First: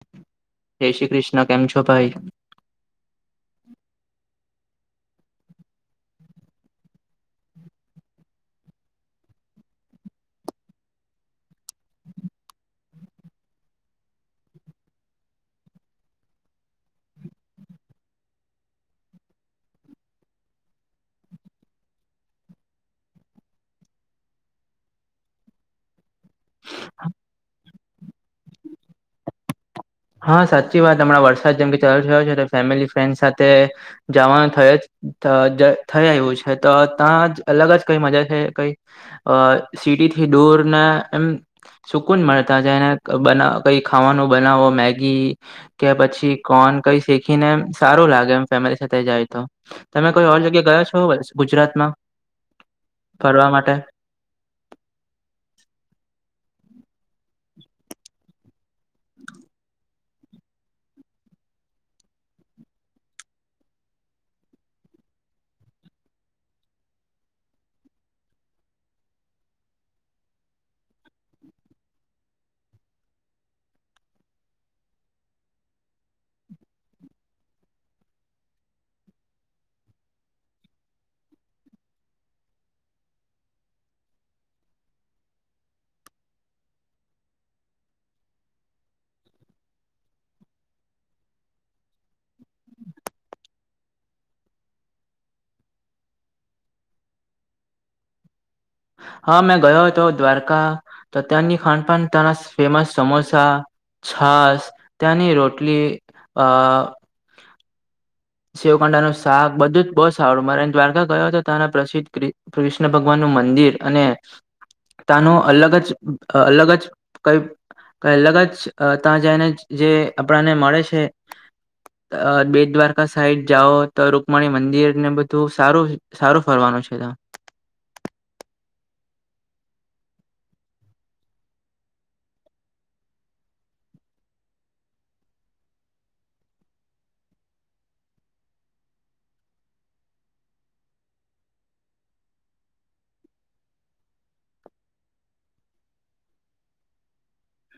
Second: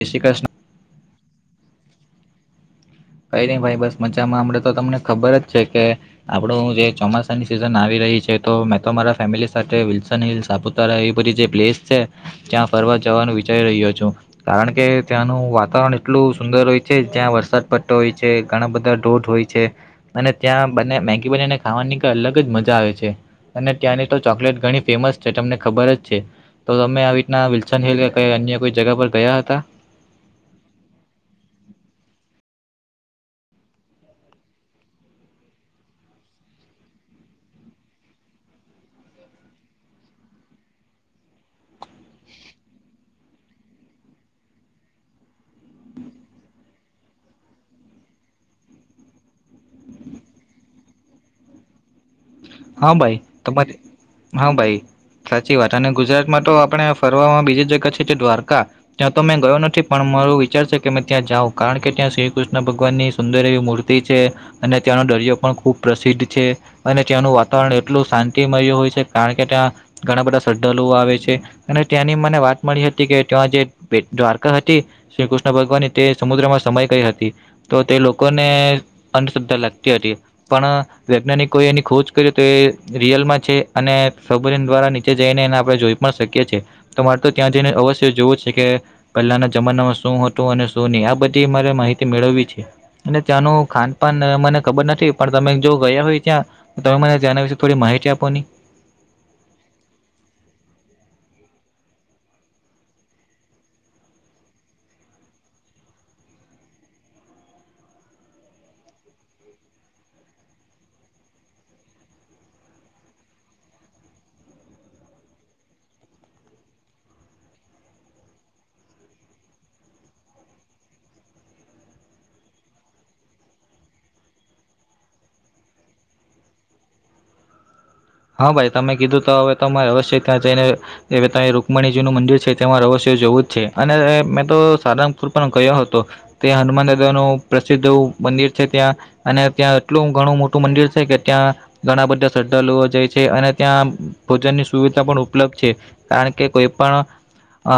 જય શ્રી કૃષ્ણ. જય શ્રી કૃષ્ણ કેમ છો ભાઈ કઈ નહી ભાઈ બસ મજામાં હમણાં તો તમને ખબર જ છે કે આપણે જે ચોમાસાની સિઝન આવી રહી છે તો મેં તો મારા ફેમિલી સાથે વિલ્સન હિલ્સ એ બધી જે પ્લેસ છે ત્યાં ફરવા જવાનું વિચારી રહ્યો છું કારણ કે ત્યાંનું વાતાવરણ એટલું સુંદર હોય છે જ્યાં વરસાદ હોય છે ઘણા બધા ડોઢ હોય છે અને ત્યાં બને મેગી બનીને ખાવાની ક‌ઇક અલગ જ મજા આવે છે અને ત્યાંની તો ચોકલેટ ઘણી ફેમસ છે, તમને ખબર જ છે. તો તમે આવી રીતના વિલ્સન હિલ્સ કે અન્ય કોઈ જગ્યા પર ગયા હતા? હા, સાચી વાત. હમણાં વરસાદ જેમ કે ચાલુ થયો છે, તો ફેમિલી, ફ્રેન્ડ સાથે જવાનું થયો જ. થયા છે, તો ત્યાં અલગ જ કંઈ મજા છે, કંઈ અ સિટીથી દૂરને એમ. સુકુન મળતા જ, એને બનાવો. કઈ ખાવાનું બનાવો, મેગી કે પછી‌ કોર્ન કઈ શેકીને, એમ સારું લાગે, એમ ફેમિલી સાથે જાય, તો તમે કોઈ ઓર જગ્યા ગયા છો, ગુજરાતમાં? હા ભાઈ, ફરવા માટે તમારે. હા ભાઈ. સાચી વાત, અને ગુજરાતમાં તો આપણે ફરવામાં બીજી જગ્યા છે, દ્વારકા. ત્યાં તો મેં ગયો નથી, પણ મારો વિચાર છે કે મેં ત્યાં જાઉં, કારણ કે ત્યાં શ્રી કૃષ્ણ ભગવાનની સુંદર એવી મૂર્તિ અને ત્યાંનો દરિયો પણ ખુબ પ્રસિદ્ધ છે અને ત્યાંનું વાત એટલું શાંતિ મળ્યું હોય છે, કારણ કે ત્યાં ઘણા બધા શ્રદ્ધાળુઓ આવે છે. અને ત્યાંની મને વાત મળી હતી કે, ત્યા જે બેટ દ્વારકા હતી. શ્રી કૃષ્ણ ભગવાન તે સમુદ્રમાં સમાય ગઈ હતી. તો તે લોકોને અંધશ્રદ્ધા લાગતી હતી, પણ વૈજ્ઞાનિકો એની ખોજ કરીએ તો એ રિયલમાં છે, અને સબરીન દ્વારા નીચે જઈને એને આપણે જોઈ પણ શકીએ છીએ. તો મારે તો ત્યાં જઈને અવશ્ય જોવું છે કે પહેલાના જમાનામાં શું હતું, અને શું નહીં, આ બધી મારે માહિતી મેળવવી છે. અને ત્યાંનું ખાનપાન મને ખબર નથી, પણ તમે જો ગયા હોય ત્યાં તમે મને એના વિશે થોડી માહિતી આપો ની. હા, મેં ગયો હતો દ્વારકા. તો ત્યાંની ખાનપાન, ત્યાંના ફેમસ સમોસા. છાસ, ત્યાંની રોટલી અઅ સેવકાડા નું શાક, બધું જ બહુ સારું. મારે દ્વારકા ગયો હતો, ત્યાંના પ્રસિદ્ધ. કૃષ્ણ ભગવાન નું મંદિર અને તાનો અલગ જ, અલગ જ કંઈ. અલગ જ ત્યાં જઈને જે આપણાને મળે છે. અ બેડ દ્વારકા. આ સાઈડ જાઓ તો, રુકમાણી મંદિર ને બધું સારું સારું ફરવાનું છે‌. હા ભાઈ, તમે કીધું તો હવે તો મારે રે, અવશ્ય ત્યાં જઈને હવે ત્યાં રુકમણીજી નું મંદિર છે, તેમાં અવશ્ય જવું જ છે. અને મેં તો સારંગપુર પણ ગયો હતો. ત્યાં હનુમાન દાદા નું પ્રસિદ્ધ મંદિર છે, ત્યાં અને ત્યાં એટલું ઘણું મોટું મંદિર છે કે ત્યાં ઘણા બધા શ્રદ્ધાળુઓ જાય છે અને ત્યાં ભોજનની સુવિધા પણ ઉપલબ્ધ છે કારણ કે કોઈ પણ અ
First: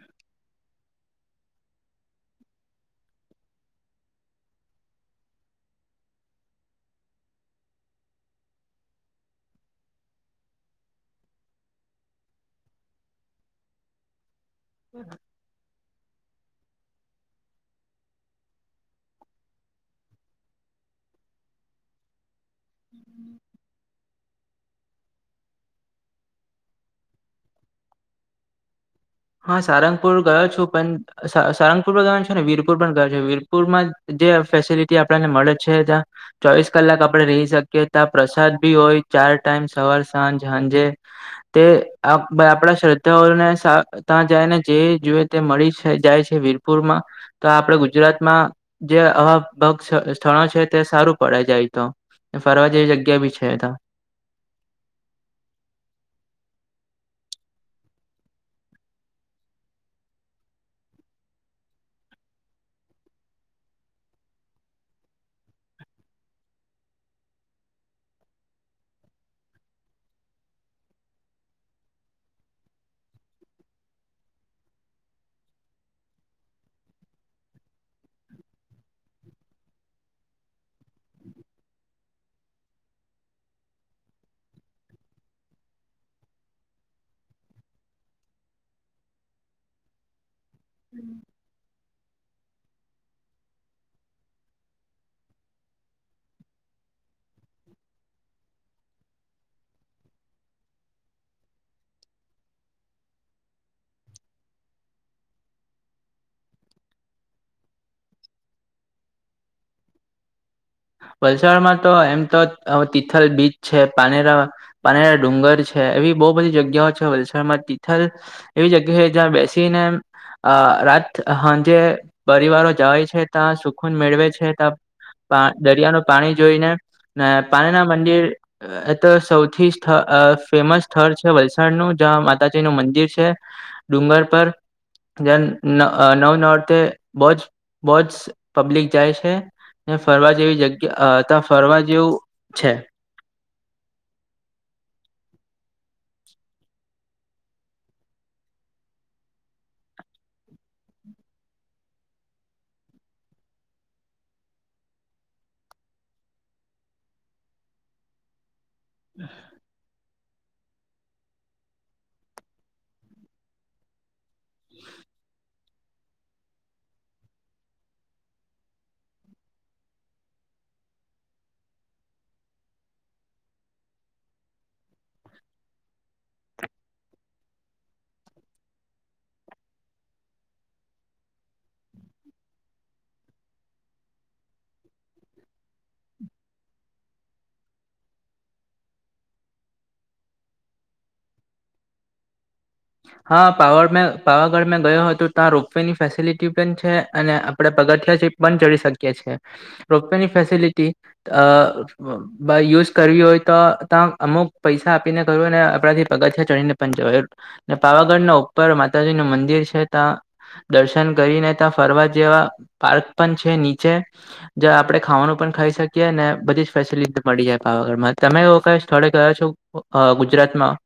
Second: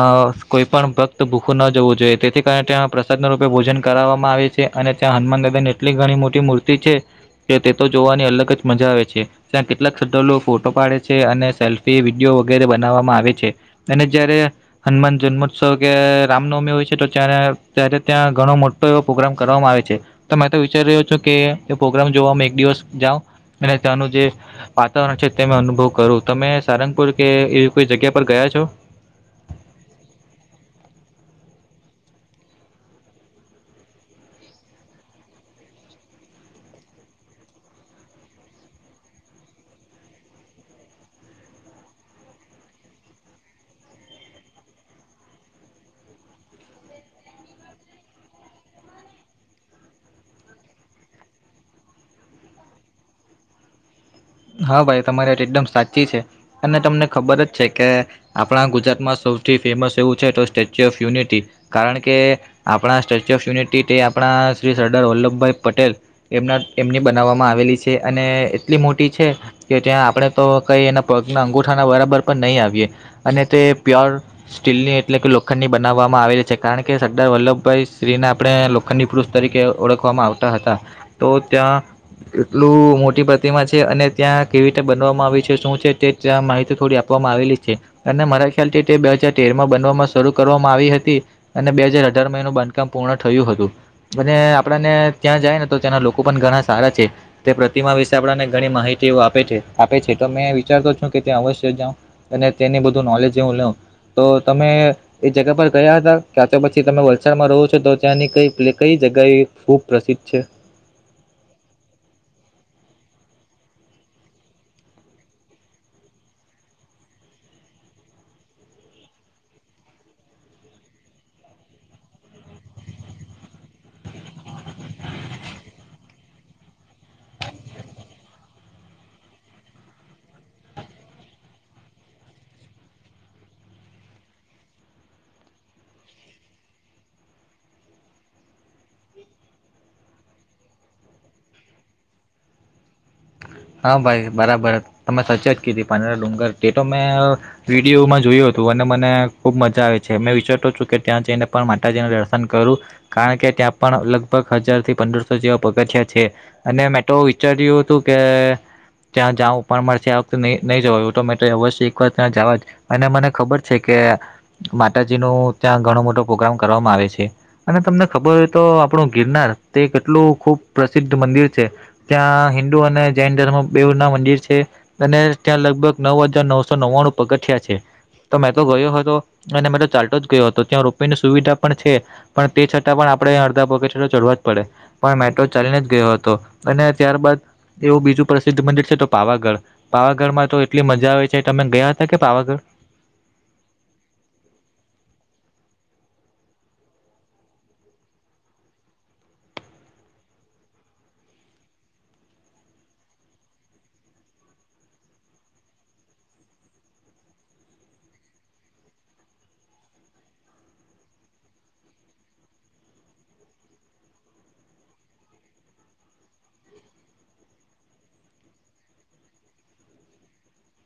કોઈ પણ ભક્ત ભૂખું ન જવું જોઈએ તેથી કારણે તે પ્રસાદ ના રૂપે ભોજન કરવામાં આવે છે. અને ત્યાં હનુમાન દાદા ની એટલી ઘણી મોટી મૂર્તિ છે. કે તે તો જોવાની અલગ જ મજા આવે છે ત્યાં કેટલાક ફોટો પાડે છે અને સેલ્ફી વિડીયો વગેરે બનાવવામાં આવે છે અને જયારે હનુમાન જન્મ સ કે રામનવમી હોય છે તો ત્યારે ત્યાં ઘણો મોટો એવો પ્રોગ્રામ કરવામાં આવે છે. તો વિચારી રહ્યો છો કે પોગ્રામ જોવામાં એક દિવસ જાવ અને ત્યાંનું જે વાતાવરણ છે તે મે અનુભવ કરું તમે સારંગપુર કે એવી કોઈ જગ્યા પર ગયા છો? હા સારંગપુર ગયો છું પણ સારંગપુર પણ ગયો છે ને વીરપુર પણ ગયો છે વીરપુરમાં જે ફેસિલિટી આપણને મળે છે ત્યાં ચોવીસ કલાક આપણે રહી શકીએ ત્યા પ્રસાદ ભી હોય ચાર ટાઈમ સવાર સાંજ સાંજે તે આપણા શ્રદ્ધાઓને સા ત્યાં જાય ને જે જોએ તે મળી જાય છે વીરપુરમાં તો આપડે ગુજરાતમાં જે હવા સ્થ સ્થળો છે તે સારું ભરાઈ જાય તો ફરવા જેવી જગ્યા બી છે એ તો હા ભાઈ તમારે એકદમ સાચી છે અને તમને ખબર જ છે કે આપણા ગુજરાતમાં સૌથી ફેમસ એવું છે તો સ્ટેચ્યુ ઓફ યુનિટી કારણ કે આપણા સ્ટેચ્યુ ઓફ યુનિટી તે આપણા શ્રી સરદાર વલ્લભભાઈ પટેલ એમના એમની બનાવવામાં આવેલી છે અને એટલી મોટી ની છે કે જ્યાં ત્યાં આપણે તો કઈ એના પગના અંગુઠાના બરાબર પણ નહીં આવીએ. અને તે પ્યોર સ્ટીલની એટલે કે લોખંડની બનાવવામાં આવેલી છે કારણ કે સરદાર વલ્લભભાઈ શ્રીને આપણે લો ખંડી પુરુષ તરીકે ઓળખવામાં આવતા હતા તો ત્યાં એટલું મોટી પ્રતિમા જ છે અને ત્યાં કેવી રીતે બનાવવામાં આવી છે શું છે તે ત્યાં માહિતી થોડી આપવામાં આવેલી છે. અને મારા ખ્યાલથી તે બે હાજાર તેર માં બનવામાં શરૂ કરવામાં આવી હતી. અને બે હાજાર અઢાર માં એનું બાંધકામ પૂર્ણ થયું હતું. મને આપણને ત્યાં જાય ને તો ત્યાંના લોકો પણ ઘણા સારા છે તે પ્રતિમા વિશે આપણને ઘણી માહિતીઓ આપે છે આપે છે તો મેં વિચારતો છું કે ત્યાં અવશ્ય જા અને તેની બધું નોલેજ હું લઉં તો તમે એ જગ્યા પર ગયા હતા ક્યા તો પછી તમે વલસાડમાં રહો છો તો ત્યાંની કઈ કઈ જગ્યા એ ખૂબ પ્રસિદ્ધ છે. વલસાડમાં તો એમ તો તિથલ બીચ છે પાનેરા પાનેરા ડુંગર છે એવી બહુ બધી જગ્યાઓ છે વલસાડમાં તિથલ એવી જગ્યાએ જ્યાં બેસીને અ રાત સાંજે પરિવારો જાય છે ત્યા સુકુન મેળવે છે ત્યાં દરિયાના પાણી જોઈને પાણીના મંદિર એ તો સૌથી સ્થ ફેમસ સ્થળ છે વલસાડનું જ્યાં માતાજીનું મંદિર છે. ડુંગર પર જ્યાં નવ નવ નોરતે બોજ બોજ પબ્લિક જાય છે ફરવા જેવી જગ્યા ત્યાં ફરવા જેવું છે હા ભાઈ બરાબર તમે સાચેજ કીધી પાંનેરા ડુંગર તે તો મેં અ વિડીયોમાં જોયું હતું અને મને ખુબ મજા આવે છે મેં વિચારતો છું કે ત્યાં જઈને પણ માતાજીને દર્શન કરું. કારણ કે ત્યાં પણ લગભગ હજારથી પંદરસો જેવા પગથીયા છે. અને મેં તો વિચાર્યું હતું કે ત્યાં જાઉં પણ મારે વખતે નહી જવા ઓટોમેટ અવશ્ય એક વાર ત્યાં જવા જ અને મને ખબર છે કે માતાજીનો ત્યાં ઘણો મોટો પ્રોગ્રામ કરવામાં આવે છે. અને તમને ખબર હોય તો આપણું ગિરનાર તે કેટલું ખુબ પ્રસિદ્ધ મંદિર છે. ત્યાં હિન્દુ અને જૈન ધર્મ બેવ ના મંદિર છે અને ત્યાં લગભગ નવ હજાર નવસો નવ્વાણું પગથયા છે. તો મેં તો ગયો હતો અને મેં તો ચાલતો જ ગયો હતો, ત્યાં રોપવેની સુવિધા પણ છે. પણ તે છતાં પણ આપણે અડધા પગ ચડવા જ પડે. પણ મેટ્રો ચાલીને જ ગયો હતો અને ત્યારબાદ એવું બીજું પ્રસિદ્ધ મંદિર છે તો પાવાગઢ પાવાગઢમાં તો એટલી મજા આવે છે, તમે ગયા હતા કે પાવાગઢ? હા, મે પાવાગઢ મેં ગયો હતો ત્યાં રોપ વે ની ફેસિલિટી પણ છે અને આપણે પગથિયા છી પણ ચડી શકીએ છીએ રોપવેની ફેસિલિટી બાય યુઝ કરવી હોય તો ત અમુક પૈસા આપીને કરું ને આપણાથી પગથિયાં ચડીને પણ જવાય પાવાગઢના ઉપર માતાજીનું મંદિર છે, ત્યાં દર્શન કરીને ત્યાં ફરવા જેવું પાર્ક પણ છે નીચે. જો આપણે ખાવાનું પણ ખાઈ શકીએ ને બધી જ ફેસિલિટી મળી જાય પાવાગઢમાં તમે એવો ક સ્થળે ગયો છો? ગુજરાતમાં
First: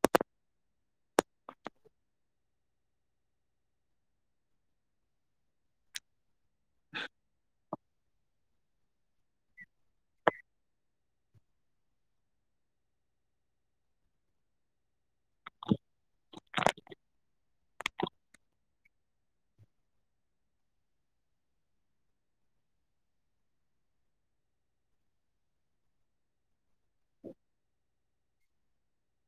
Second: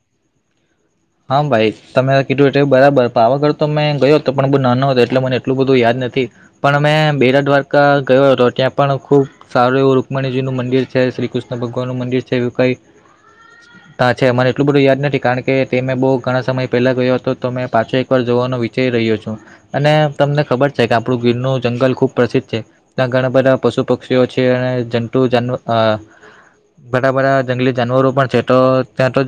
હા, ભાઈ તમે કીધું બરાબર પણ આ વગળ તો મેં ગયો હતો પણ બો નાનો હતો એટલે મને એટલું બધું યાદ નથી. પણ અમે બે વાર દ્વારકા ગયો હતો ત્યાં પણ ખુબ સારું એવું રુકમણીજીનું મંદિર છે, શ્રી કૃષ્ણ ભગવાનનું મંદિર છે એવું કઈ તા છે મને એટલું બધું યાદ નથી કારણ કે તે મેં બહુ ઘણા સમય પહેલાં ગયો હતો, તો મેં પાછો એકવાર જોવાનો વિચારી રહ્યો છું. અને તમને ખબર છે કે આપણું ગીરનું જંગલ ખુબ પ્રસિદ્ધ છે. ત્યાં ઘણા બધા પશુ પક્ષીઓ છે, અને જંતુ, જાનવર બધા જંગલી જાનવરો પણ છે તો ત્યાં તો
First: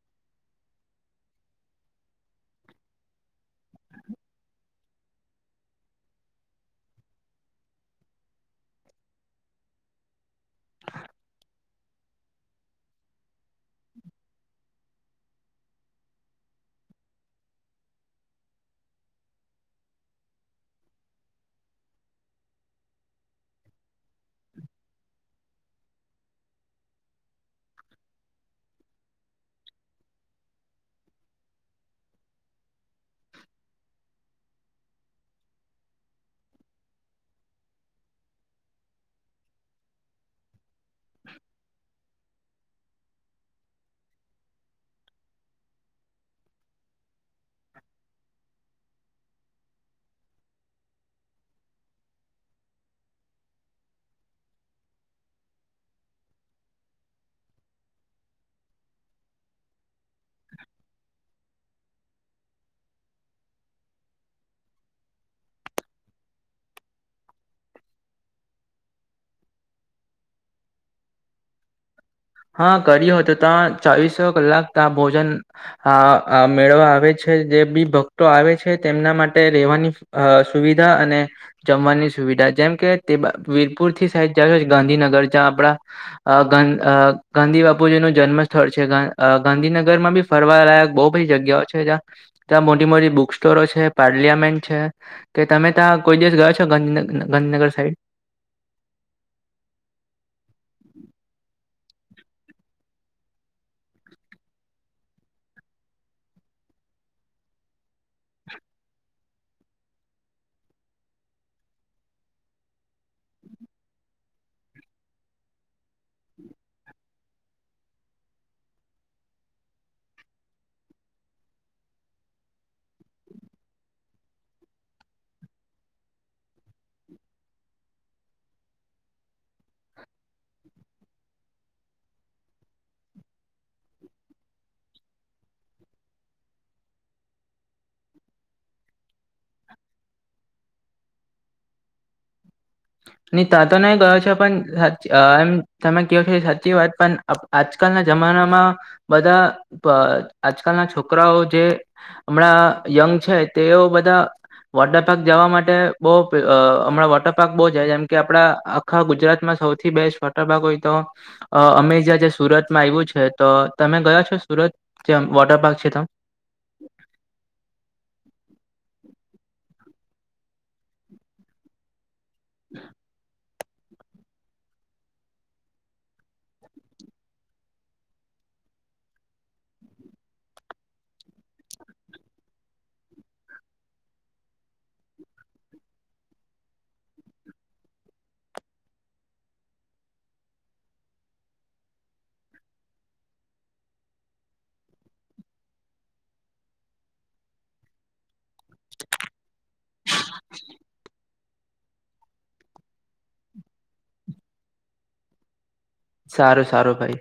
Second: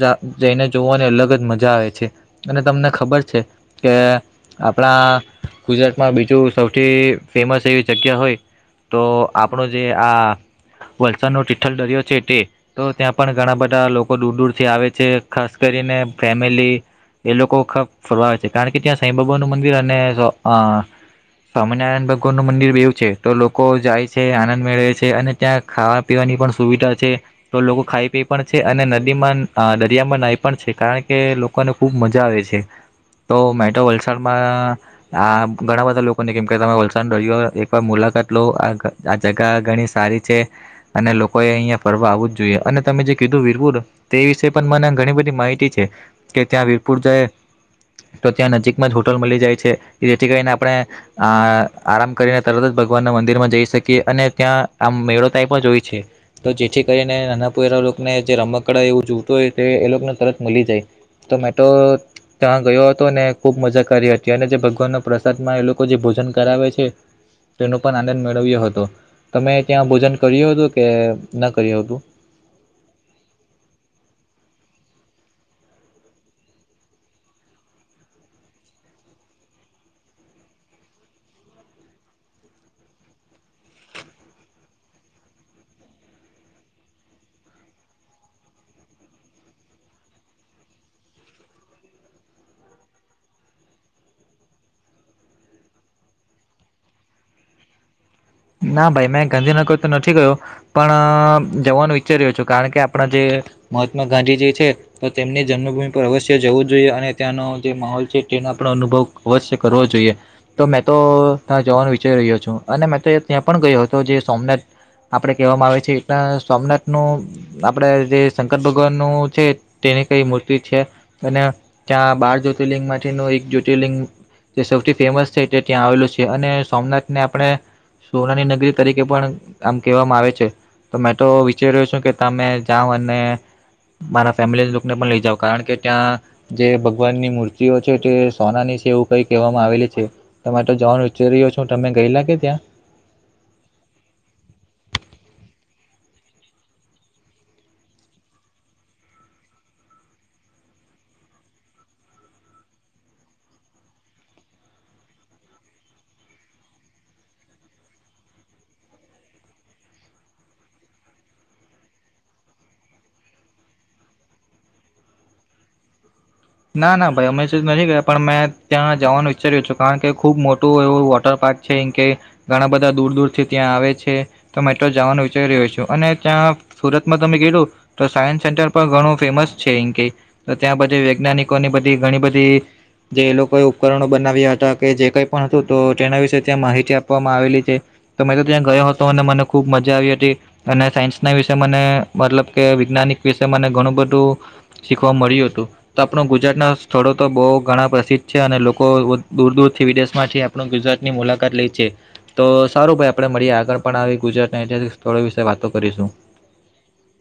જઈને જોવાની અલગ જ મજા આવે છે અને તમને ખબર છે કે આપણા ગુજરાતમાં બીજું સૌથી ફેમસ એવી જગ્યા હોય તો આપણો જે આ વલસાડનો ટિઠ્ઠલ દરિયો છે તે તો ત્યાં પણ ઘણા બધા લોકો દૂર દૂરથી આવે છે ખાસ કરીને ફેમિલી એ લોકો ખરા ફરવાવે છે કારણ કે ત્યાં સાંઈબબાનુંું મંદિર અને સ્વામિનારાયણ ભગવાન નું મંદિર એવું છે તો લોકો જાય છે આનંદ મેળવે છે અને ત્યાં ખાવા પીવાની પણ સુવિધા છે તો લોકો ખાઈ પી પણ છે અને નદીમાં દરિયામાં નાહી પણ છે કારણ કે લોકોને ખુબ મજા આવે છે તો મેટો વલસાડમાં આ ઘણા બધા લોકોને કેમ કે તમે વલસાડ ડળ્યો એકવાર મુલાકાત લો આ આ જગા ઘણી સારી છે અને લોકો એ અહિયાં ફરવા આવવ જ જોઈએ અને તમે જે કીધું વીરપુર તે વિશે પણ મને ઘણી બધી માહિતી છે કે ત્યાં વીરપુર જાય તો ત્યાં નજીકમાં જ હોટલ મળી જાય છે જેથી કરીને આપણે આ આરામ કરીને તરત જ ભગવાનના મંદિર માં જઈ શકીએ અને ત્યાં આમ મેળો ટાઈપ જો હોય છે તો જેથી કરીને નાના પુ એરા લોકોને જે રમકડા એવું જોવતું હોય તે એ લોકોને તરત મળી જાય તો મેટ્રો ત્યાં ગયો હતો ને ખૂબ મજા કરી હતી અને જે ભગવાનનો પ્રસાદ માં એ લોકો જે ભોજન કરાવે છે તેનો પણ આનંદ મેળવ્યો હતો તમે ત્યાં ભોજન કર્યું હતું કે ન કર્યું હતું હા કરી્યો તો ત્યા ચાવીસો કલાક ત ભોજન હા મેળવા આવે છે જે બી ભક્તો આવે છે તેમના માટે રેવાની અ સુવિધા અને જમવાની સુવિધા જેમ કે તે વીરપુર થી સાઈબ જાશો ગાંધીનગર જ્યાં આપડા અ ગ અ ગાંધી બાપુજી નું જન્મ સ્થળ છે ગાંધીનગર માં બી ફરવાલાાયક બહુ બધી જગ્યાઓ છે જ્યાં ત્યાં મોટી મોટી બુક સ્ટોરો છે પાર્લિયામેન્ટ છે કે તમે ત્યાં કોઈ દિવસ ગયો છો ગાંધીન ગાંધીનગર સાઈડ ના ભાઈ મેં ગાંધીનગર તો નથી ગયો પણ જવાનું વિઈચ્ચાર રહ્યો છું કારણ કે આપણા જે મહાત્મા ગાંધી જે છે તો તેમની જન્મભૂમિ પર અવશ્ય જવું જોઈએ અને ત્યાંનો જે માહોલ છે તેનો પણ અનુભવ અવશ્ય કરવો જોઈએ તો મેં તો ત્યાં જવાનું વિચારી રહ્યો છું અને મેં તો ત્યાં પણ ગયો હતો જે સોમનાથ આપડે કહેવામાં આવે છે એટલા સોમનાથ નું આપડે જે શંકર ભગવાન નું છે તેની કઈ મૂર્તિ છે અને ત્યાં બાર જ્યોતિર્લિંગ માટે ન એક જ્યોતિર્લિંગ. જે સૌથી ફેમસ છે તે ત્યાં આવેલું છે અને સોમનાથને આપણે. સોનાની નગરી તરીકે પણ આમ કહેવામાં આવે છે. તો મેં તો વિચાર્યો છું કે તમે જાઓ અને. મારા ફેમિલી લુકને પણ લઈ જાાવ કારણ કે ત્યાં. જે ભગવાન ની મૂર્તિઓ છે તે સોનાની છે એવું કઈ કહેવામાં આવેલી છે. તમારે તો જવાનું ઉચ્ચર રહ્યો છો તમે ગય લાગે ત્યાં. નહી તં તો નઈ ગયો છે પણ સા એમ તમે કહો છો સાચી વાત પણ. આજકાલના જમાનામાં બધા આજકાલના છોકરાઓ જે. હમણાં યંગ છે તેઓ બધા. વોટર પાર્ક જવા માટે બહુ હમણાં વોટર પાર્ક બહુ. જેમ કે આપડા આખા ગુજરાતમાં સૌથી બેસ્ટ વોટર પાર્ક હોય તો. અ અમે જ્યાં જ્યા સુરતમાં આવ્યું છે તો તમે ગયા છો સુરત જે વોટર પાર્ક છે ત. ના ના ભાઈ અમે તો નથી ગયા પણ મેં ત્યાં જવાનું વિઈચ્ચાર્યો છું કારણ કે ખુબ મોટું એવું વોટર પાર્ક. છે કે ઘણા બધા દૂર દૂરથી. ત્યાં આવે છે તો મેટ્રો જવાનું વિચારી રહ્યો છું અને ત્યાં સુરતમાં તમે ગલું. તો સાયન્સ સેન્ટર પણ ઘણું ફેમસ છે એ કે ત્યાં બધ. વૈજ્ઞાનિકોની બધી ઘણી બધી. જે એ લોકોએ ઉપકરણો બનાવ્યા હતા કે જે કઈ પણ હતું તો તેના વિશે ત્યાં માહિતી આપવામાં આવેલી છે. તો મેં તો ત્યાં ગયો હતો અને મને ખુબ મજા આવી હતી. અને સાયન્સ ના વિશે મને મતલબ કે વૈજ્ઞાનિક વિશે મને ઘણું બધું. શીખવા મળ્યું હતું. તો આપણું ગુજરાતના સ્થળો તો બહુ ઘણા પ્રસિદ્ધ છે અને લોકો દૂર દૂર. થી વિદેશ માંથી આપણ ગુજરાતની મુલાકાત લઈ છે. તો સારું ભાઈ આપણે મળીએ આગળ પણ આવી ગુજરાતના ઐતિહાસિક સ્થળો વિશે વાતો કરીશું. સારું સારું ભાઈ.